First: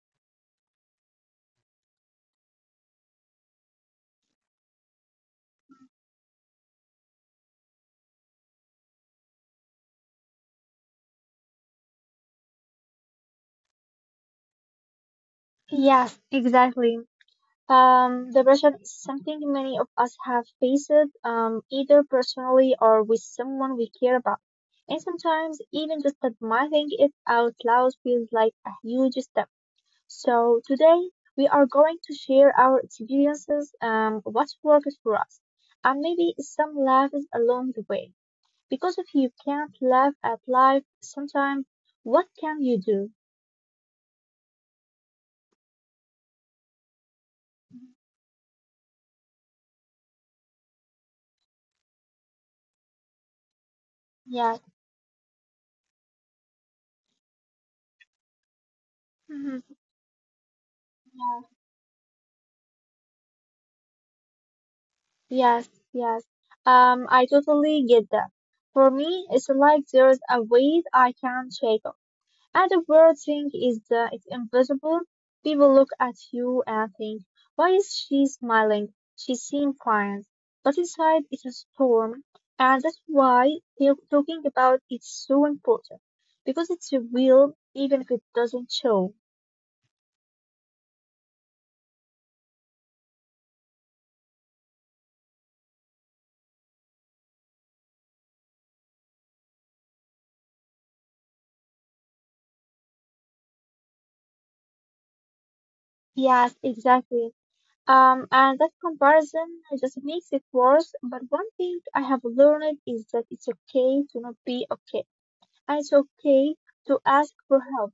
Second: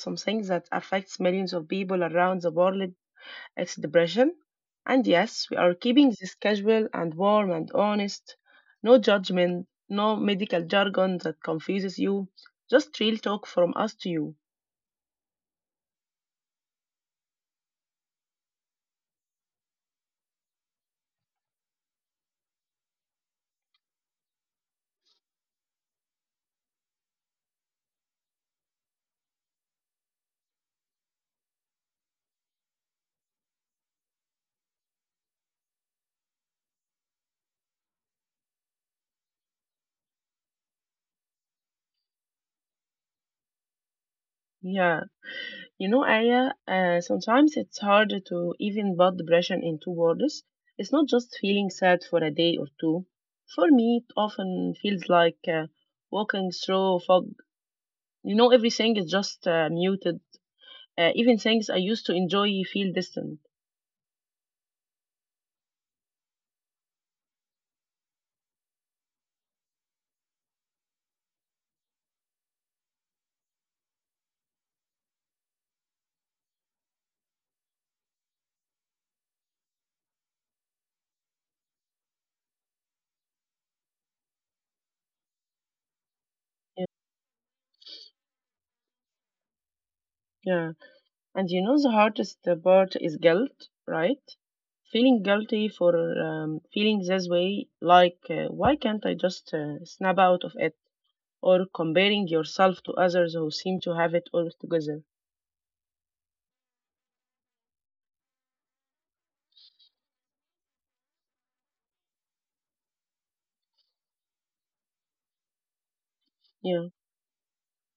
something that affects millions of people around the world. It's depression. And yes, we are keeping this casual and warm and honest. No judgment, no medical jargon that confuses you. Just real talk from us to you. Yes, exactly. Depression is something many of us have faced, either personally or with someone we care about. And sometimes even just admitting it out loud feels like a huge step. So today we are going to share our experiences, what worked for us, and maybe some laughs along the way. Because if you can't laugh at life sometimes, what can you do? Yeah. You know, Aya, sometimes it's hard to even put depression into words. It's not just feeling sad for a day or two. For me, it Yes. often feels like walking through fog. You know, everything is just Mhm. muted. Even things I used to enjoy feel distant. Yes, yes. I totally get that. For me, it's like there's a weight I can't shake off. And the weird thing is that it's invisible. People look at you and think, why is she smiling? She seems fine. But inside, it's a storm. And that's why talking about it's so important. Because Yeah. it's real, even if it doesn't show. Yeah. And you know, the hardest part is guilt, right? Feeling guilty for feeling this way, like, why can't I just snap out of it? Or comparing yourself to others who seem to have it all together. Yes, exactly. And that comparison just makes it worse. But one thing I have learned is that it's okay to not be okay, and it's okay Yeah, to ask for help.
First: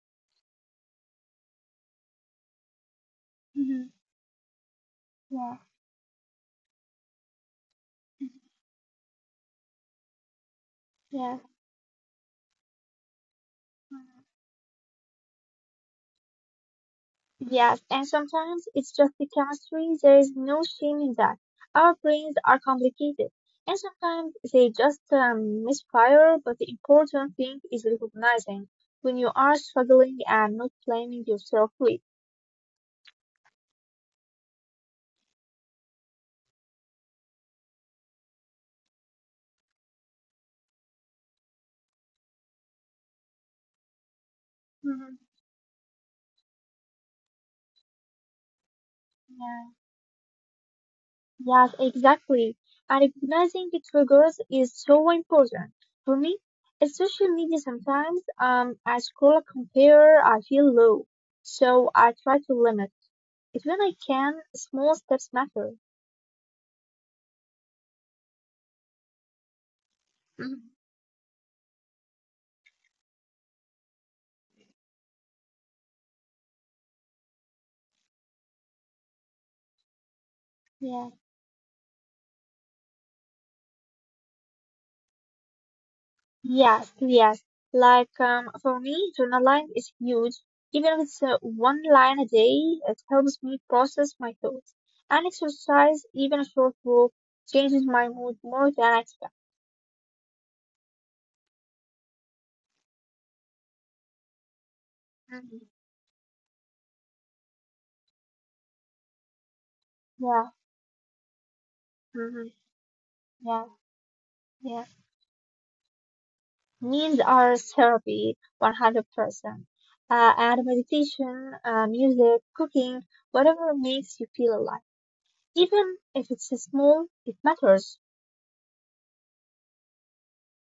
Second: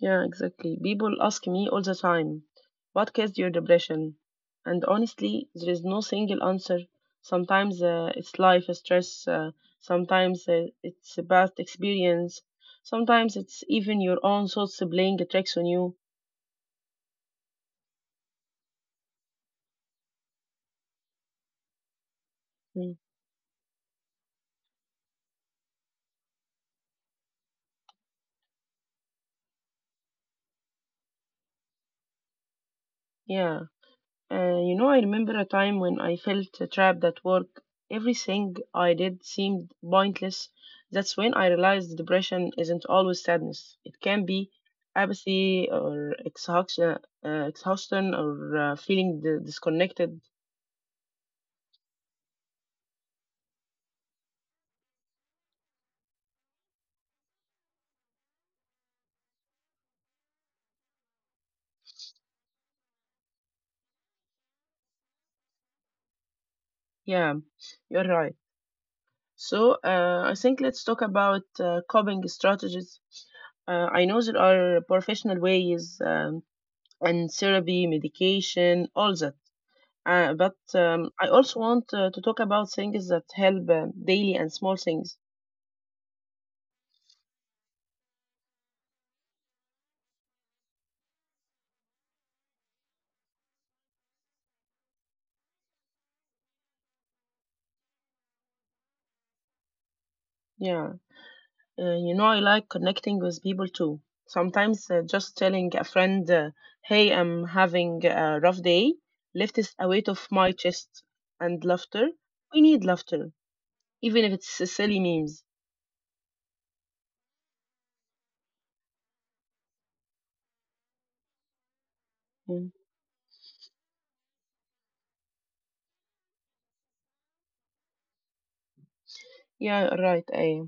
yeah, exactly. People ask me all the time, what caused your Hmm. depression? And honestly, Yeah, there is no single answer. Sometimes it's life stress, sometimes it's a yeah. bad experience, sometimes it's even your own thoughts playing tricks on you. Yes, and sometimes it's just the chemistry. There is no shame in that. Our brains are Mm, complicated, and sometimes they just misfire. But the important thing is recognizing when you are struggling and not blaming yourself for it. Yeah. You know, I remember a time when I felt trapped at work. Everything I did seemed pointless. That's when I realized depression isn't always sadness. It can be Mhm. apathy or exhaustion, exhaustion or feeling disconnected. Yes, exactly. And recognizing the triggers is so important. For me, it's social media sometimes, I scroll a compare, I feel low. So I try to limit it when I can. Small steps matter. Yeah, you're right. So I think Mhm. let's talk about coping strategies. I know there are professional ways, and therapy, medication, all that. But Yeah. I also want to talk about things that help daily and small things. Yes, yes. Like for me, journaling is huge. Even if it's one line a day, it helps me process my thoughts. And exercise, even a short walk, changes my mood more than I expect. Yeah, you know, I like connecting with people too. Sometimes just Mhm. telling a friend, hey, I'm having a rough day, lifts a weight off Yeah. my chest. And laughter, Mhm. we need laughter, Yeah, even if it's yeah. silly memes. Needs are therapy, 100%. And meditation, music, Mm. cooking, whatever makes you feel alive. Even if it's small, it matters. Yeah, right. I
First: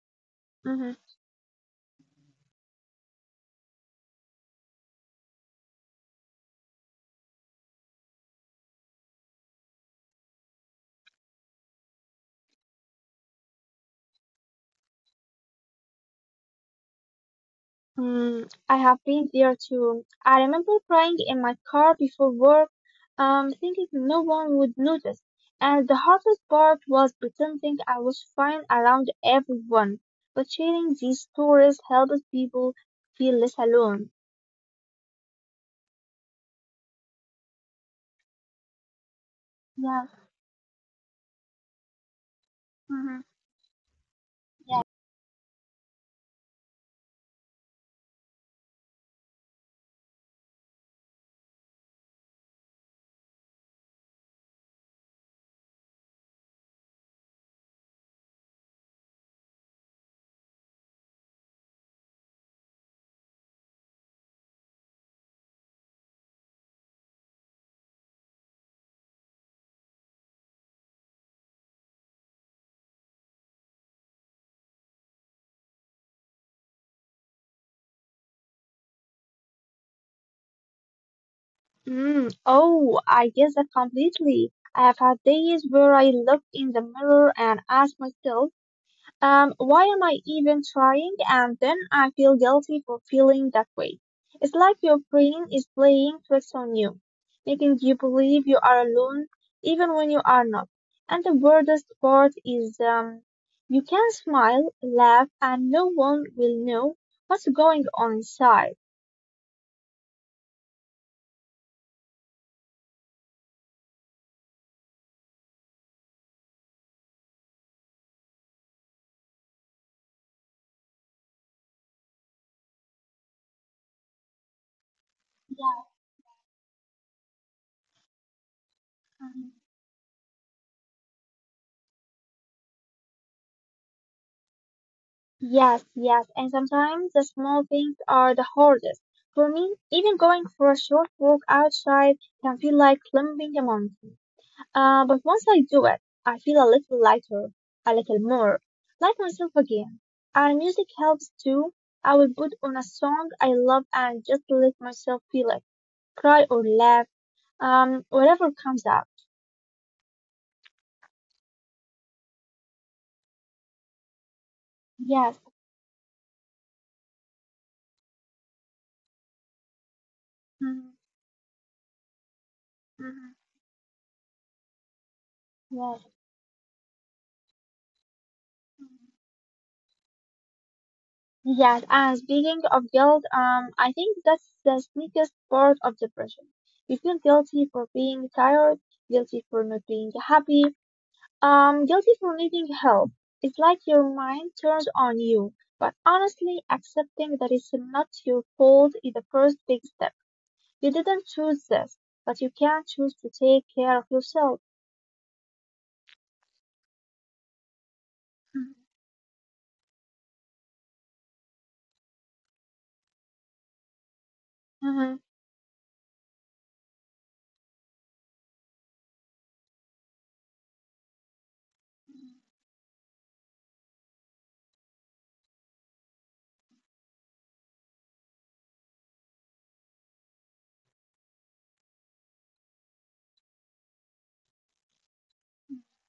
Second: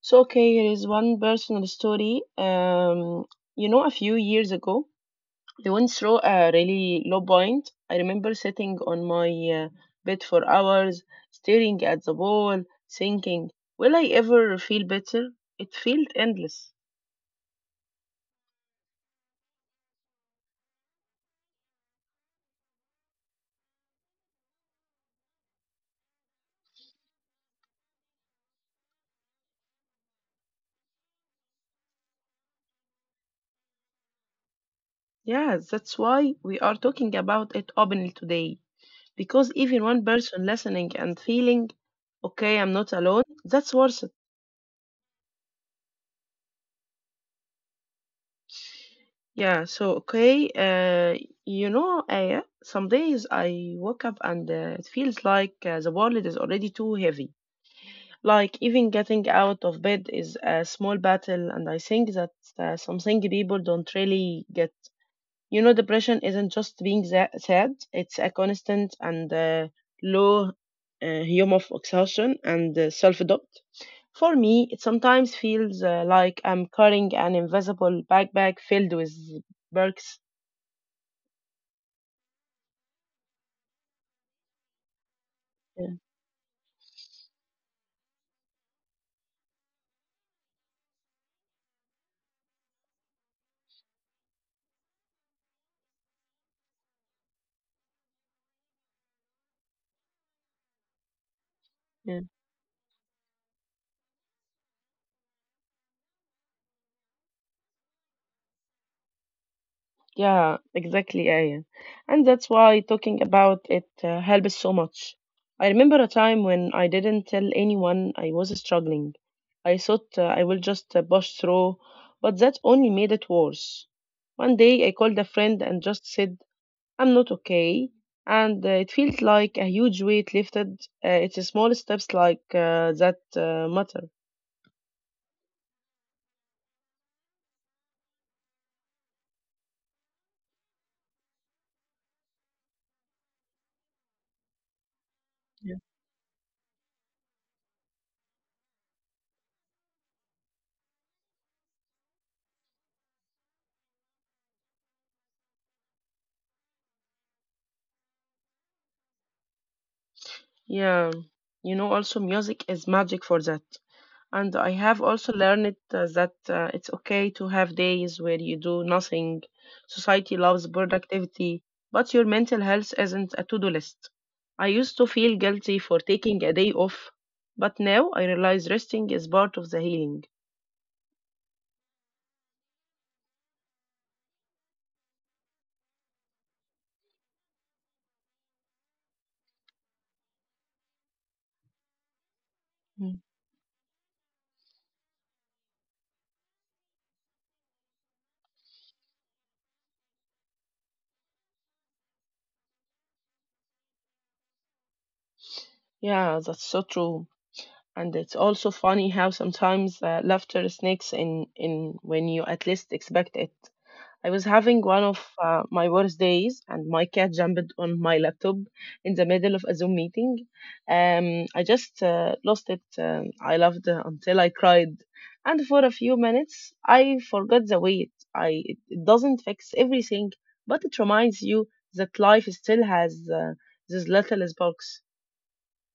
So, okay, here is Hmm. one personal story. You know, a few years ago, they went through a really low point. I remember sitting on my uh, bed for hours, staring at the wall, thinking, will I ever feel better? It felt endless. Mm, I have been there too. I remember crying in my car before work, thinking no one would notice. And the hardest part was pretending I was fine around everyone. But sharing these stories helps people feel less alone. Yeah, that's why we are talking about it openly today. Because even one Yeah. person listening and feeling, okay, I'm not alone, Mhm. that's worth it. Yeah, so okay, uh, you know, some days I woke up and it feels like the world is already too heavy. Like even getting out of bed is a small battle, and I think that's something people don't really get. You know, depression isn't just being sad; it's a constant and low hum of exhaustion and self-doubt. For me, it sometimes feels like I'm carrying an invisible backpack filled with perks. Mm, oh, I get that completely. I have had days Yeah. where I look in the mirror and ask myself, why am I even trying? And then I feel guilty for feeling that way. It's like your brain is playing tricks on you, making you believe you are alone, even when you are not. And the weirdest Yeah. part is, you can smile, laugh, and no one will know what's going on inside. Yeah, exactly, Aya. And that's why talking about it helps so much. I remember a time when I didn't tell anyone I was struggling. I thought I will just push through, but that only made it worse. One day I called a friend and just said, I'm not okay. And it felt Yeah. like a huge weight lifted. It's small steps like that matter. Yes, yes, and sometimes the small things are the hardest. For me, even going for a short walk outside can feel like climbing a mountain. But once I Yeah. do it, I feel a little lighter, a little more like myself again. And music helps too. I will put on a song I love and just let myself feel it, cry or laugh, whatever comes out. Yeah, you know, also music is magic for that. And I have Yes. also learned that it's okay to have days where you do nothing. Society loves Mhm, productivity, but your mental health mhm, isn't a to do list. I used to feel guilty yeah. for taking a day off, but now I realize resting is part of the healing. Yes, and speaking of guilt, I think that's the sneakiest part of depression. You feel guilty for being tired, guilty for not being happy, guilty for needing help. Mm. It's like your mind turns on you. But honestly, accepting that it's not your fault is the first big step. You didn't choose this, but you can choose to take care of yourself. Yeah, that's so true. And it's also funny how sometimes laughter sneaks in when you at least expect it. I was having one of my worst days, and my cat jumped on my laptop in the middle of a Zoom meeting. I just lost it. I laughed until I cried, and for a few minutes, I forgot the weight. It doesn't fix everything, but it reminds you that life still has these little sparks.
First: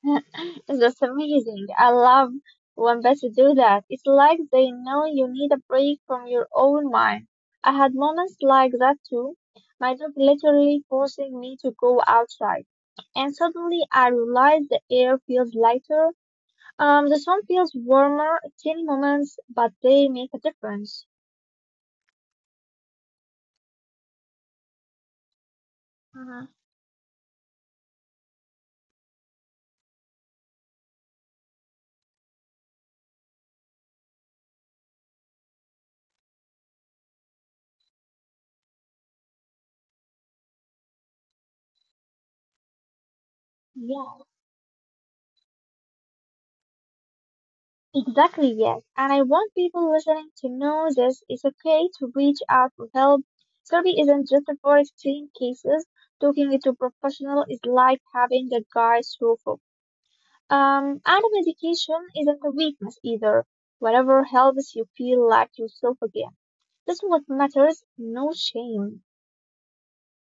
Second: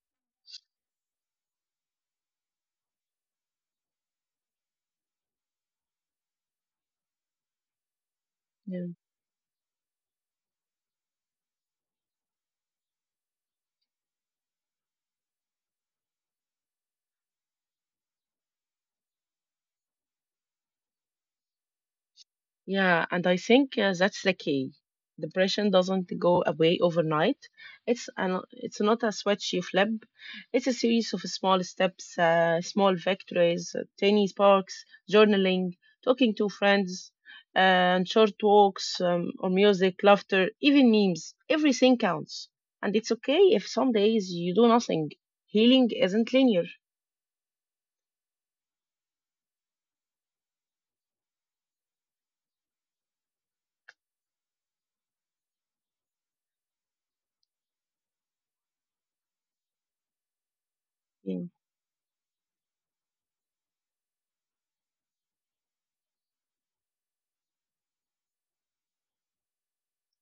It's just amazing. I love when pets do that. It's like they know you need a break from your own mind. I had moments like that too. My dog literally forcing me to go outside. And suddenly I realized the air feels lighter, the sun feels warmer, tiny moments, but they make a difference. Yeah, and I think that's the key. Depression doesn't go Mhm. away overnight. It's not a switch you flip. It's a series of small steps, small victories, tiny sparks, journaling, talking to friends, and short walks, or music, laughter, even memes. Everything counts, and it's okay if some Yeah. days you do nothing. Healing isn't linear. Exactly, yes. And I want people listening to know this, it's okay to reach out for help. Therapy isn't just for extreme cases. Talking to a professional is like having a guide through fog. And medication isn't a weakness either. Whatever helps you feel like yourself again. That's what matters, no shame.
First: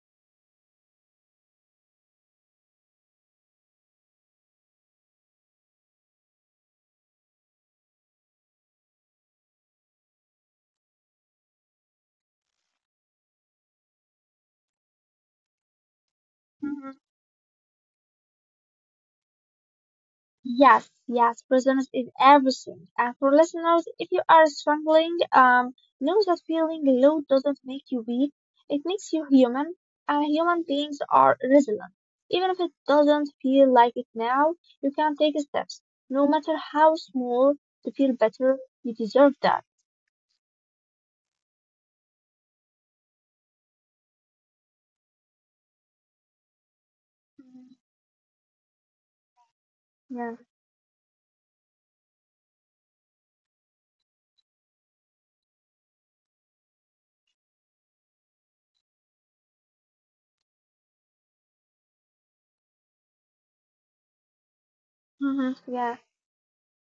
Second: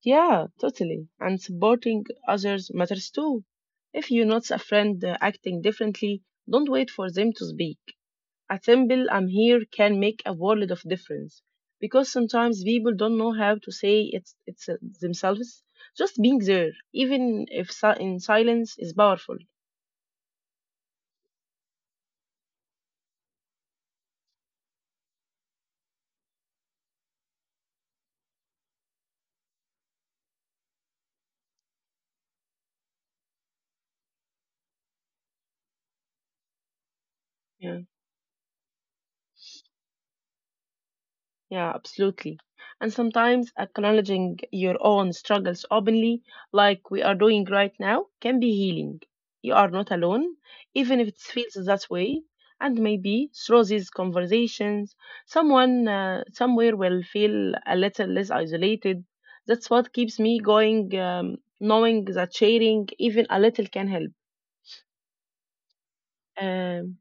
Yeah, totally. And supporting others matters too. If you notice a friend acting differently, don't wait for them to speak. A simple "I'm here" can make a world of difference, because sometimes people don't know how to say it it's themselves. Just being there, even if in silence, is powerful. Yes, yes, presence is everything. And for listeners, if you are struggling, know that feeling low doesn't make you weak. It makes you human, and human beings are resilient. Even if it doesn't feel like it now, you can take steps, no matter how small, Yeah. to feel better. You deserve that. Yeah, absolutely. And sometimes acknowledging your own struggles openly, like we are doing right Mhm. now, can be healing. You are not alone, Yeah. even if it feels that way. And maybe through these conversations, someone somewhere will feel a little less isolated. That's what keeps me going, knowing that sharing even a little can help. Hmm. Yeah. Um,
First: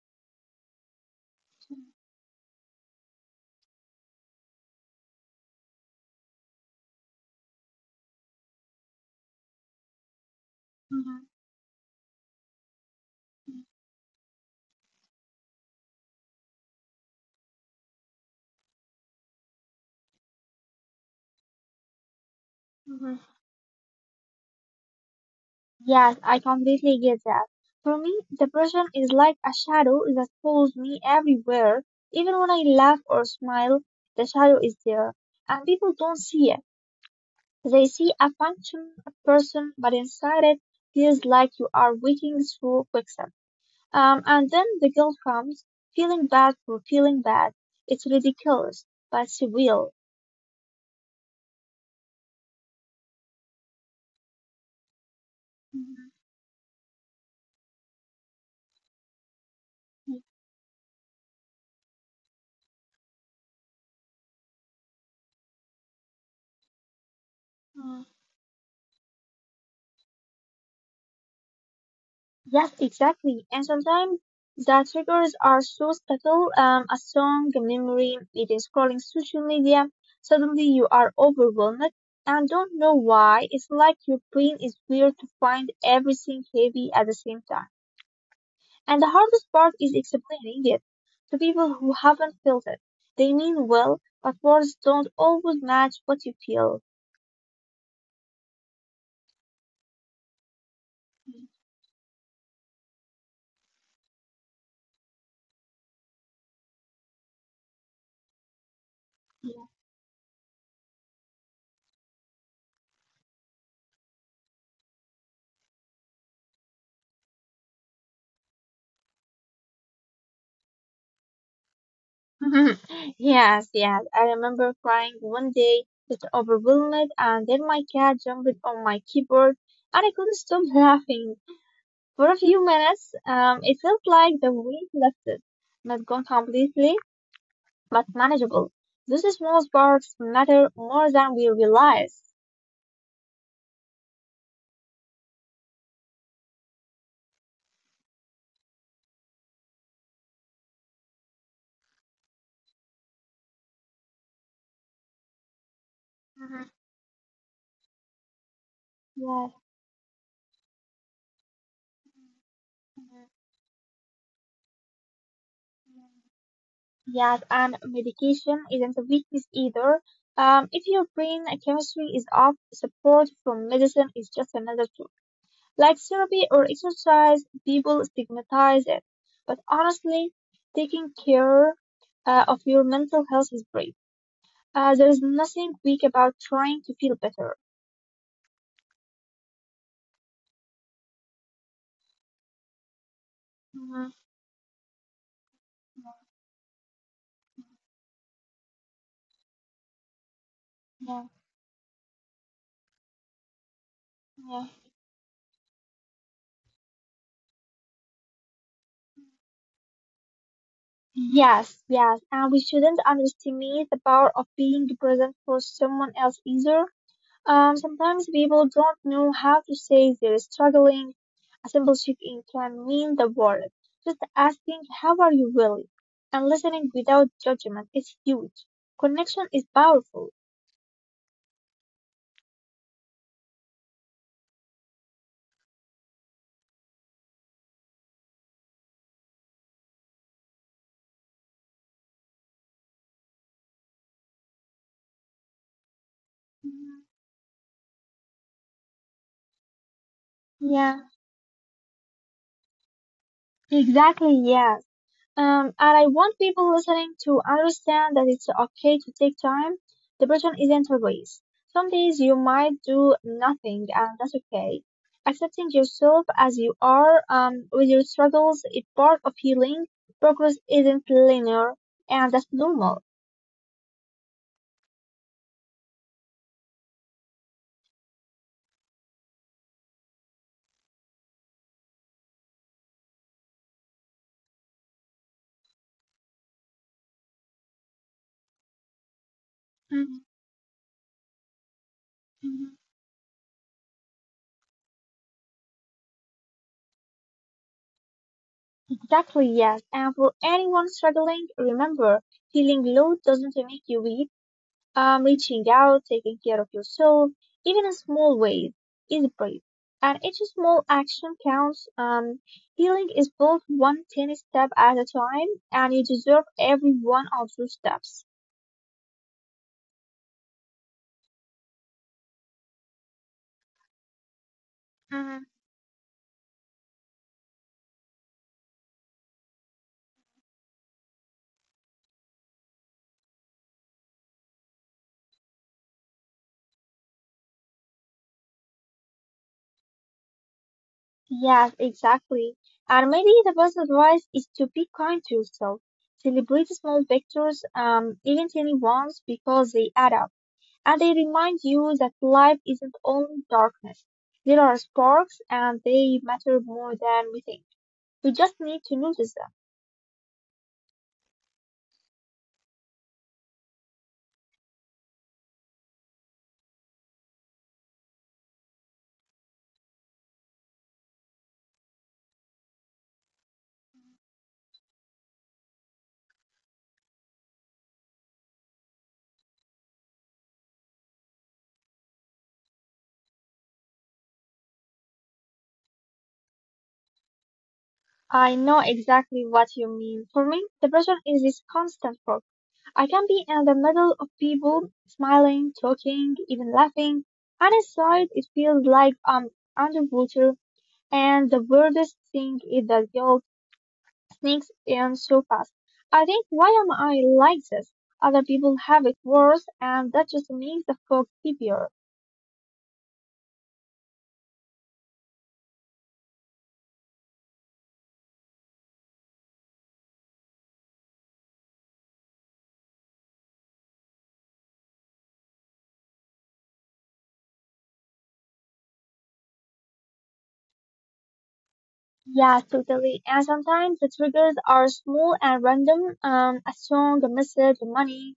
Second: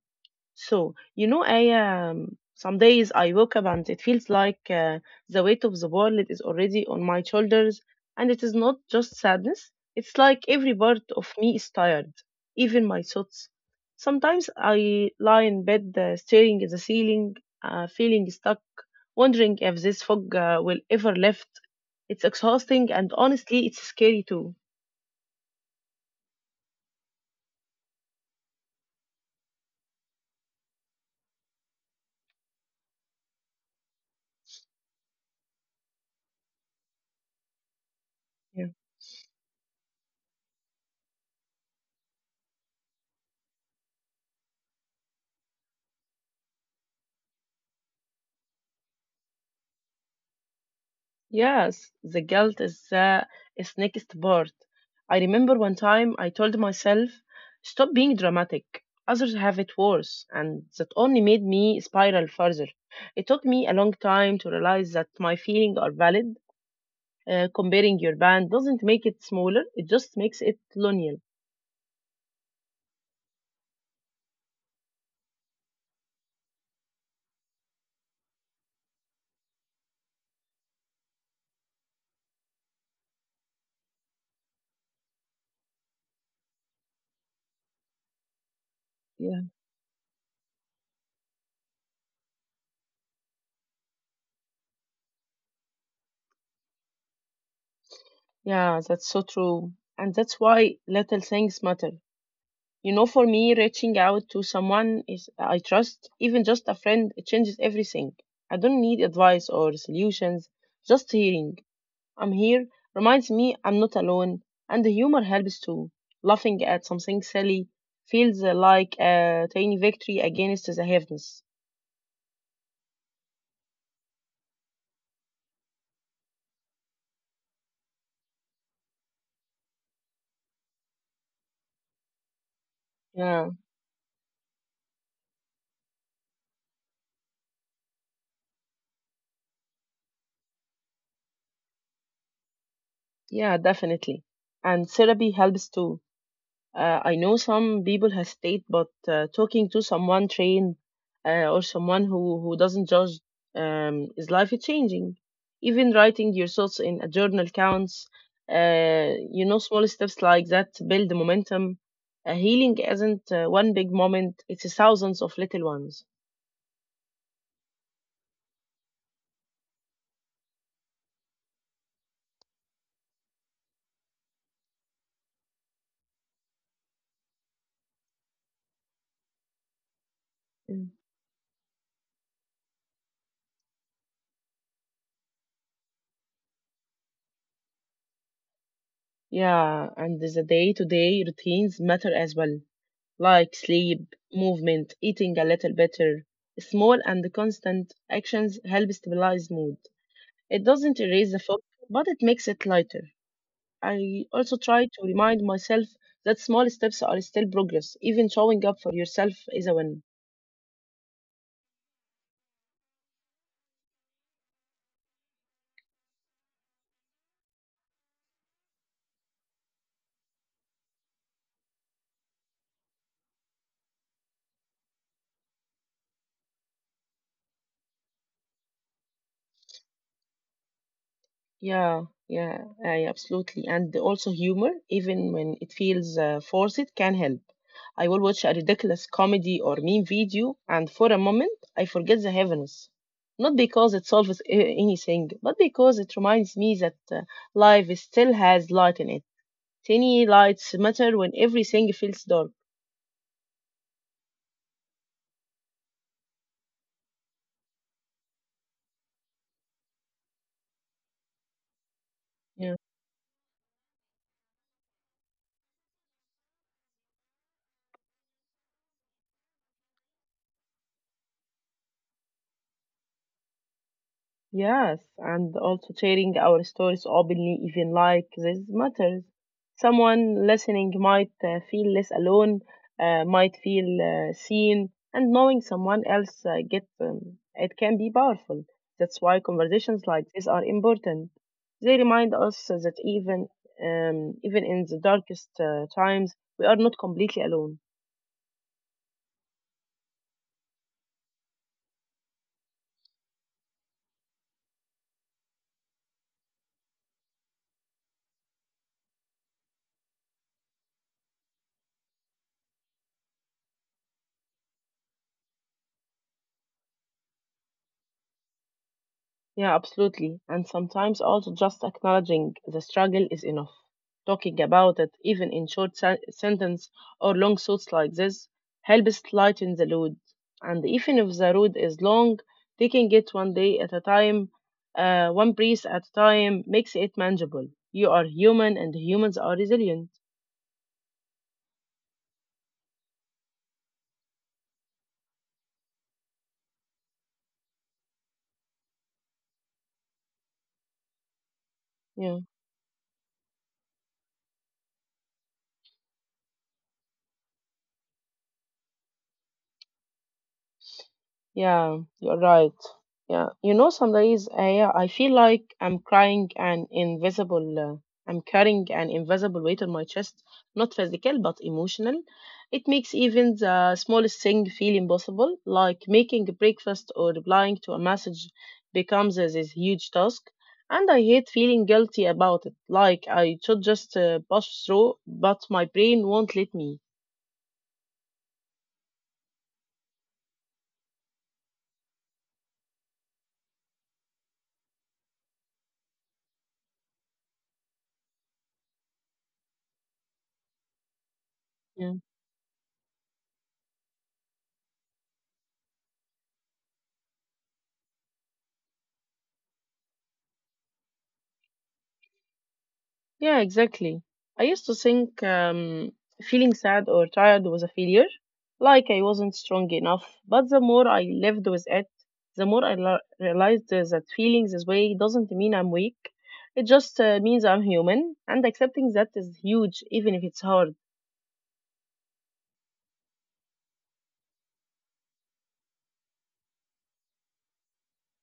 so, you know, I some days I woke up and it feels like the weight of the world is already on my shoulders, and it is not just sadness. It's like every part of me is tired, even my thoughts. Sometimes I lie in bed staring at the ceiling, feeling stuck, wondering if this fog will ever lift. It's exhausting, and Hmm. honestly, it's scary too. Yes, I completely get that. For me, depression is like a shadow that follows me everywhere. Even when I laugh or smile, the shadow is there. And people don't see it. They see a functioning person, but inside it feels like you are waking through quicksand. And then the guilt comes, feeling bad for feeling bad. It's ridiculous, but it's real. Yes, the guilt is the is next part. I remember one Mhm. time I told myself, stop being dramatic. Others have it worse, and that only made me spiral further. It took me a long time to realize that my feelings are valid. Comparing your band doesn't make it smaller, it just makes it lonelier. Yes, exactly. And sometimes the triggers are so subtle, a song, a memory, even scrolling social media. Suddenly you are overwhelmed and don't know why. It's like your brain is weird to find everything heavy at the same time. And the Yeah. hardest part is explaining it to people who haven't felt it. They mean well, but words don't always match what you feel. Yeah, that's so true. And that's why little things matter. You know, for me, reaching out to someone is I trust, even just a friend, it changes everything. I don't need advice or solutions, just hearing "I'm here" reminds me I'm not alone, and the humor helps too. Laughing at something silly feels like a tiny victory against the heaviness. Yes, yes. I remember crying one day, just overwhelmed, and then my cat jumped on my keyboard, and I couldn't stop laughing. For a few minutes, Yeah, it felt like the wind lifted, not gone completely, but manageable. Those small sparks matter more than we realize. yeah, definitely. And therapy helps too. I know some people hesitate, but talking to someone trained, or someone who doesn't judge, is life changing. Even writing your Mhm. thoughts in a journal counts. You Yes. know, small steps like that build momentum. Healing isn't one big moment, it's thousands of little ones. Yes, and medication isn't a weakness either. If your brain chemistry is off, support from medicine is just another tool. Like therapy or exercise, people stigmatize it. But honestly, Mm. taking care of your mental health is brave. There's nothing weak about trying to feel better. Yeah, and the day-to-day routines matter as well, like Mhm. sleep, movement, eating a little better. Small and constant actions help stabilize mood. It doesn't Yeah, erase the fog, but it makes it lighter. I also yeah. try to remind myself that small steps are still progress. Even showing up for yourself is a win. Yes, yes, and we shouldn't underestimate the power of being present for someone else either. Sometimes people don't know how to say they're struggling. A simple check-in can mean the world. Just asking, how are you really? And listening without judgment is huge. Connection is powerful. Yeah, yeah, I absolutely. And also humor, even when it feels forced, can help. I will watch a ridiculous comedy or meme video, and for a moment, I forget the heaviness. Not because it solves anything, but because it reminds me that Mm, life still has light in it. Tiny lights yeah, matter when everything feels dark. exactly, yeah. And I want people listening to understand that it's okay to take time. Depression isn't a race. Some days you Yeah. might do nothing, and that's okay. Accepting yourself as you are, with your struggles, is part of healing. Progress isn't linear, and that's normal. Yes, and also sharing our stories openly, even like this, matters. Someone listening might feel less alone, might feel seen, and knowing someone else gets it can be powerful. That's why conversations Mhm, like this are important. They remind us mhm. that even in the darkest times, we are not completely alone. Exactly, yes. And for anyone struggling, remember, feeling low doesn't make you weak. Reaching out, taking care of yourself, even in small ways, is brave. And each small action counts. Healing is built one tiny step at a time, and you deserve every one of those steps. Yeah, absolutely. And sometimes also just acknowledging the struggle is enough. Talking about it, Mhm. even in short sentence or long thoughts like this, helps lighten the load. And even if the road is long, taking it one day at a time, one breath at a time, makes it manageable. You are human, and humans are resilient. Yes, exactly. And maybe the best advice is to be kind to yourself. Celebrate small victories, even tiny ones, because they add up. And they remind you that Yeah. life isn't only darkness. There are sparks and they matter more than we think. We just need to notice them. Yeah, you're right. Yeah, you know, some days I feel like I'm crying an invisible. I'm carrying an invisible weight on my chest, not physical but emotional. It makes even the smallest thing feel impossible, like making breakfast or replying to a message becomes this huge task. And I hate feeling guilty about it, like I should just push through, but my brain won't let me. I know exactly what you mean. For me, depression is this constant fog. I can be in the middle of people, smiling, talking, even laughing, and inside it feels like I'm underwater. And the Yeah. weirdest thing is that guilt sneaks in so fast. I think, why am I like this? Other people have it worse, and that just makes the fog heavier. Yeah, exactly. I used to think feeling sad or tired was a failure, like I wasn't strong enough. But the more I lived with it, the more I realized that feeling this way doesn't mean I'm weak. It just means I'm human, and accepting that is huge, even if it's hard. Yeah, totally. And sometimes the triggers are small and random. A song, a message, money.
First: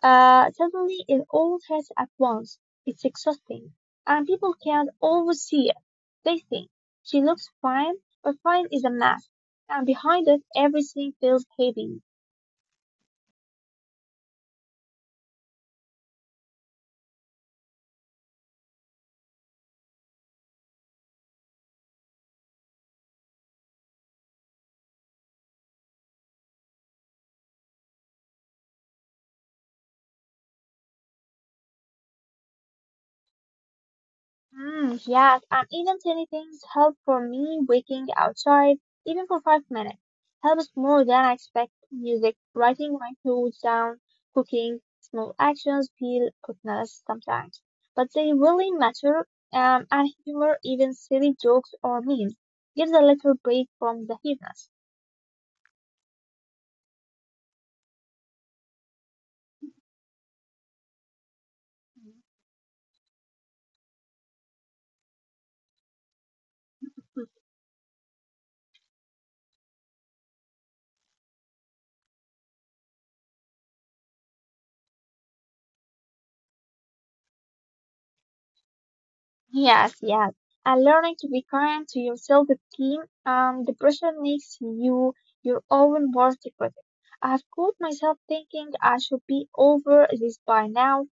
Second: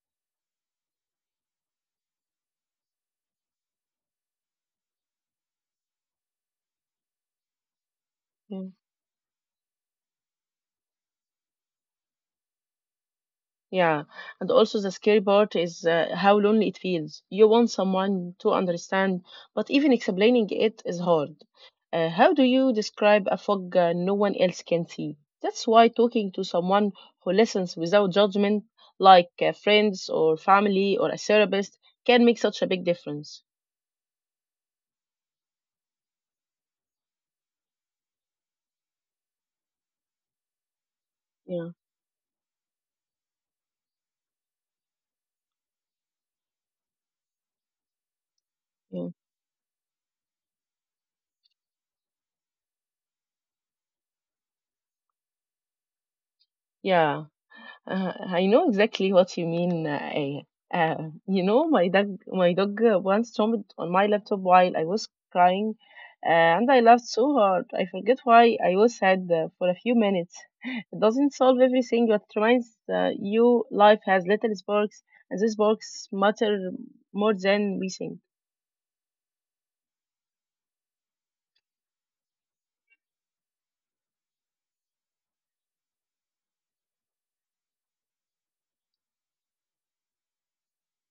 Suddenly it all hits at once. It's exhausting. And people can't always see it. They think she looks fine, but fine is a mask. And behind it, everything feels heavy. Yeah, and also the scary part is how lonely it feels. You want someone to understand, but even explaining it is hard. How do you describe a fog no one else can see? That's why talking to someone who listens without judgment, like friends or family or a therapist, can make such a big difference. Mm, yes, and even tiny things help, for me waking outside, even for 5 minutes. Helps more than I Yeah, expect. Music, writing my thoughts down, cooking, small actions feel pointless sometimes, but they really yeah, matter. And humor, even silly jokes or memes, gives a little break from the heaviness. yeah. I know exactly what you mean. Aya, my dog once stomped on my laptop while I was crying, uh, and I laughed so hard. I forget why I was sad for a few minutes. It doesn't solve everything, but reminds you life has little sparks, and these sparks matter more than we think. Yes, yes. And learning to be kind to yourself, the team, depression makes you your own worst critic. I have caught myself thinking I should be over this by now,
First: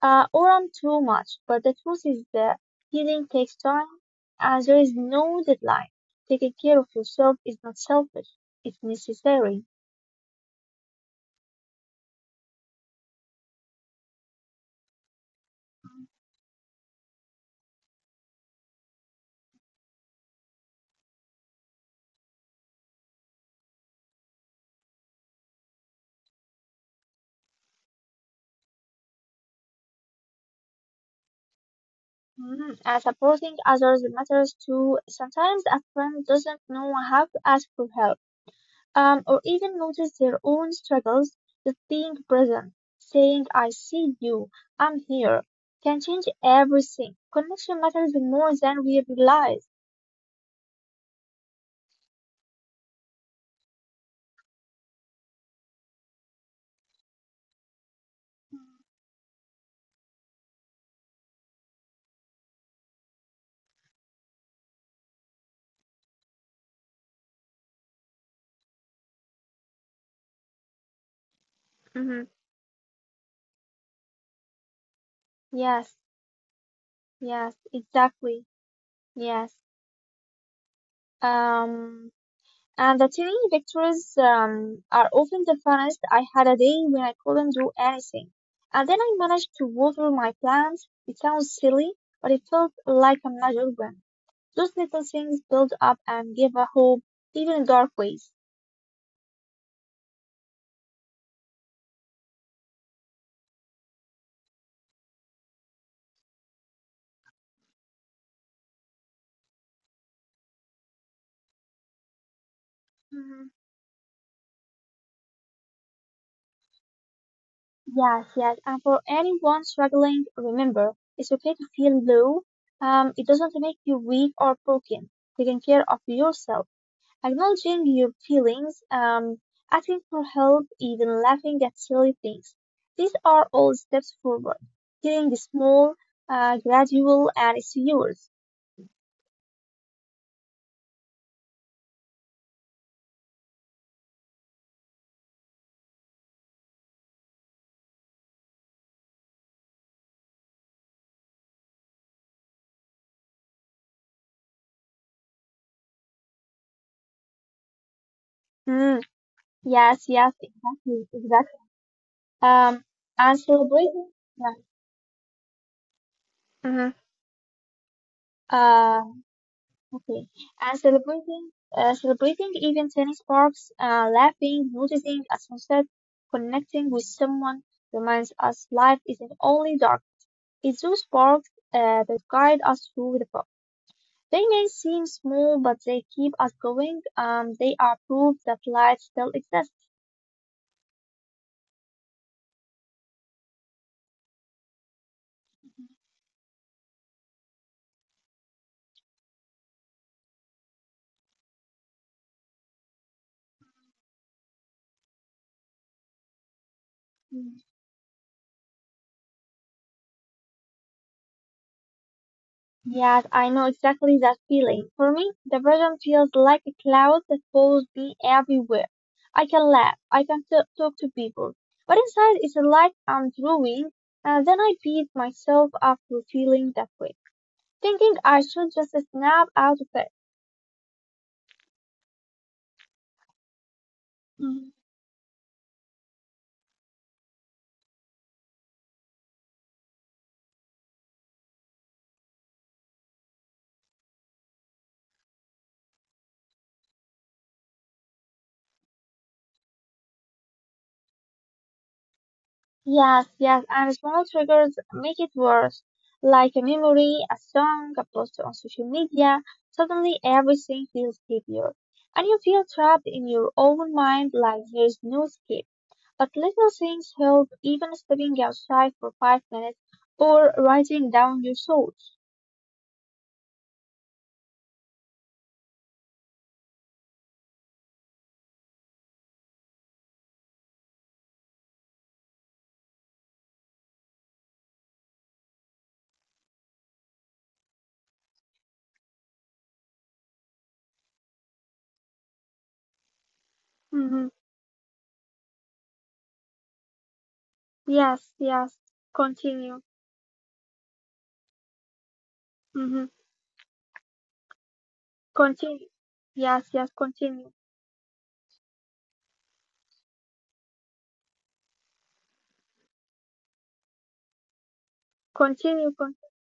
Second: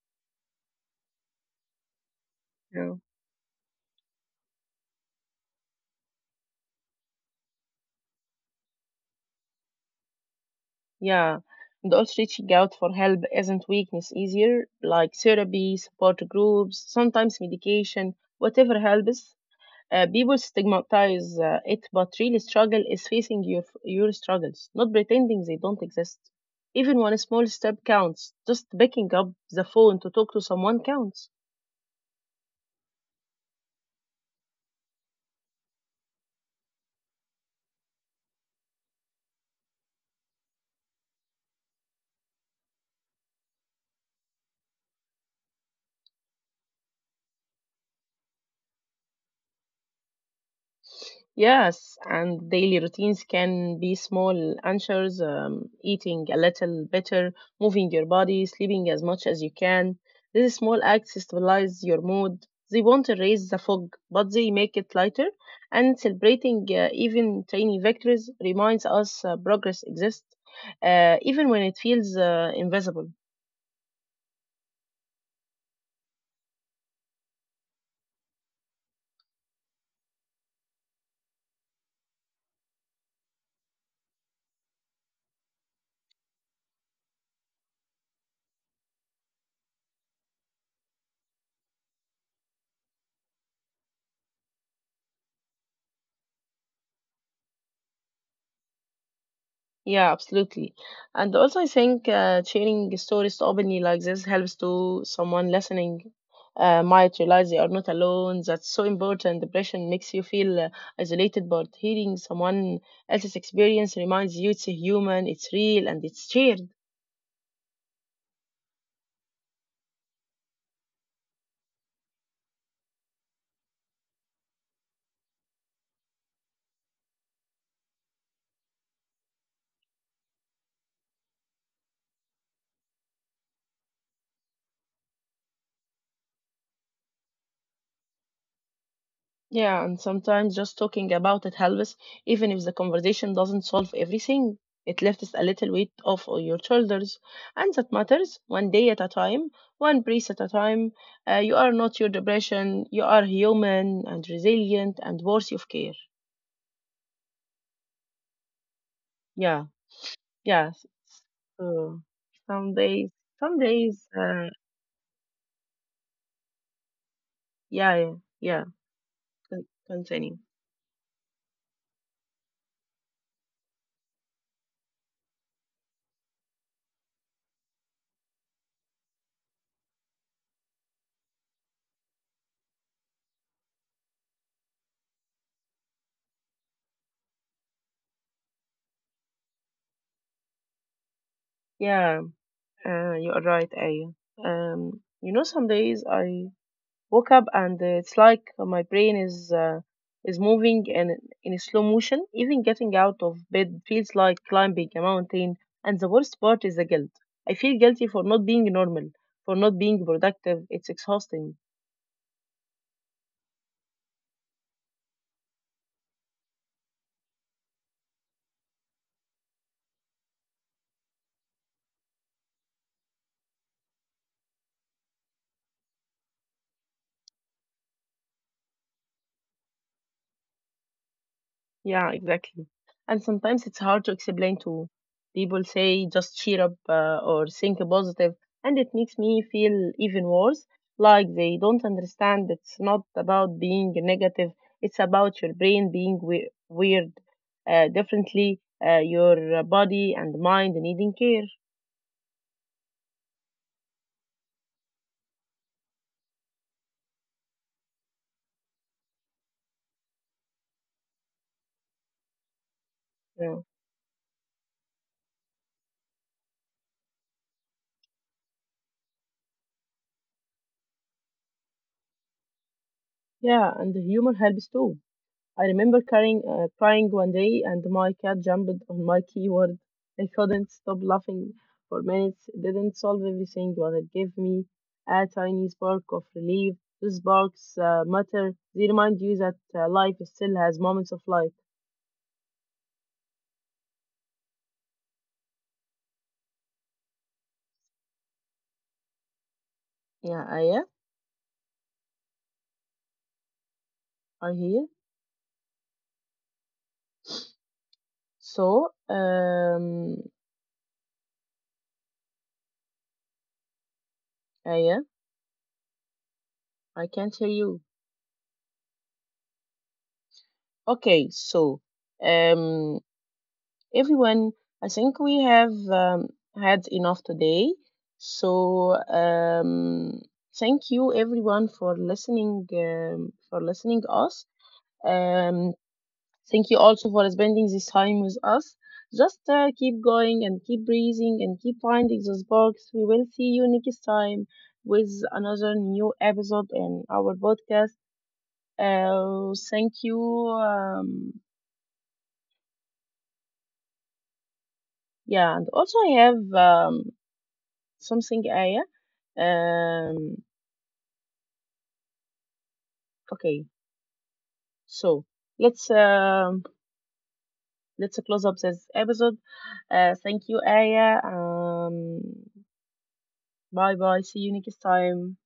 or I'm too much. But the truth is that Yeah. healing takes time, and there is no deadline. Taking care of yourself is not selfish; it's necessary. Yeah. And also reaching out for help isn't weakness easier, like therapy, support groups, sometimes medication, whatever helps. People stigmatize it, but really struggle is facing your struggles, not pretending they don't exist. Even one small step counts. Just picking up the phone to talk to someone counts. Mm, and supporting others matters too. Sometimes a friend doesn't know how to ask for help, or even notice their own struggles, just being present, saying, I see you, I'm here, can change everything. Connection matters more than we realize. Yes, and daily routines can be small answers, eating a little better, moving your body, sleeping as much as you can. These small acts stabilize your mood. They won't erase the fog, but they make it lighter. And celebrating even tiny victories reminds us progress exists, even when it feels Hmm. Invisible. Yes, yes, exactly. Yes. Um, and the tiny victories are often the funnest. I had a day when I couldn't do anything. And then I managed to water my plants. It sounds silly, but it felt like a magic win. Those little things build up and give a hope, even in dark ways. Yeah, absolutely. And also, I think sharing stories openly like this helps to someone listening might realize they are not alone. That's so important. Depression makes you feel isolated, but hearing someone else's Hmm. experience reminds you it's human, it's real, and it's shared. Yes, yes. And for anyone struggling, remember, it's okay to feel low. It doesn't make you weak or broken. Taking care of yourself, acknowledging your feelings, asking for help, even laughing at silly things. These are all steps forward. Healing is small, gradual, and it's yours. Yeah, and sometimes just talking about it helps, even if the conversation doesn't solve everything. It lifts a little weight off of your shoulders, and that matters. One day at a time, one breath at a time. You are not your depression. You are human and resilient and worthy of care. Mm, Yeah, yes, yes, yeah. exactly, exactly. So some days, Um, some and days. celebrating. Uh, Yeah, uh-huh. yeah, yeah. yeah, Uh, okay. Continue. And celebrating, celebrating even tiny sparks, laughing, noticing a sunset, connecting with someone reminds us life isn't only dark. It's those sparks that guide us through the fog. They may seem small, but they keep us going. They are proof that life still exists. Yeah, you are right, Aya. Some days I woke up and it's like my brain is moving in slow motion. Even getting out of bed feels like climbing a mountain. And the worst part is the guilt. I feel guilty for not being normal, for not being productive. It's exhausting. Yes, I know exactly that feeling. For me, the vision feels like a cloud that follows me everywhere. I can laugh, I can talk to people, but inside it's like I'm drooling, and then I beat myself up for feeling that way, thinking I should just snap out of it. Yeah, exactly. And sometimes it's hard to explain to people say just cheer up or think positive, and it makes me feel even worse, like they don't understand it's not about being negative, it's about your brain being weird differently, your body and mind needing care. Yes, yes, and small triggers make it worse. Like a memory, a song, a post on social media, suddenly everything feels heavier. And you feel trapped in Yeah. your own mind like there's no escape. But little things help, even stepping outside for 5 minutes or writing down your thoughts. Yeah, and humor helps too. I remember crying one day, and my cat jumped on my keyboard. I couldn't stop laughing for minutes. It didn't solve everything, but it gave me a tiny spark of relief. Those sparks matter. They remind you that life still has moments of light. Mm-hmm. Yes, yes. Continue. Yeah, I yeah, Mm-hmm. I hear. Continue. Yes, yes. Continue. So, um, I yeah, Continue. I can't hear you. Okay, so, um, everyone, I think we have had enough today. So thank you everyone for listening us. Um, thank you also for spending this time with us. Just keep going and keep breathing and keep finding those bugs. We will see you next time with another new episode in our podcast. Thank you. Yeah, and also I have something, Aya. um, okay so let's let's close up this episode. Thank you, Aya. Bye bye, see you next time.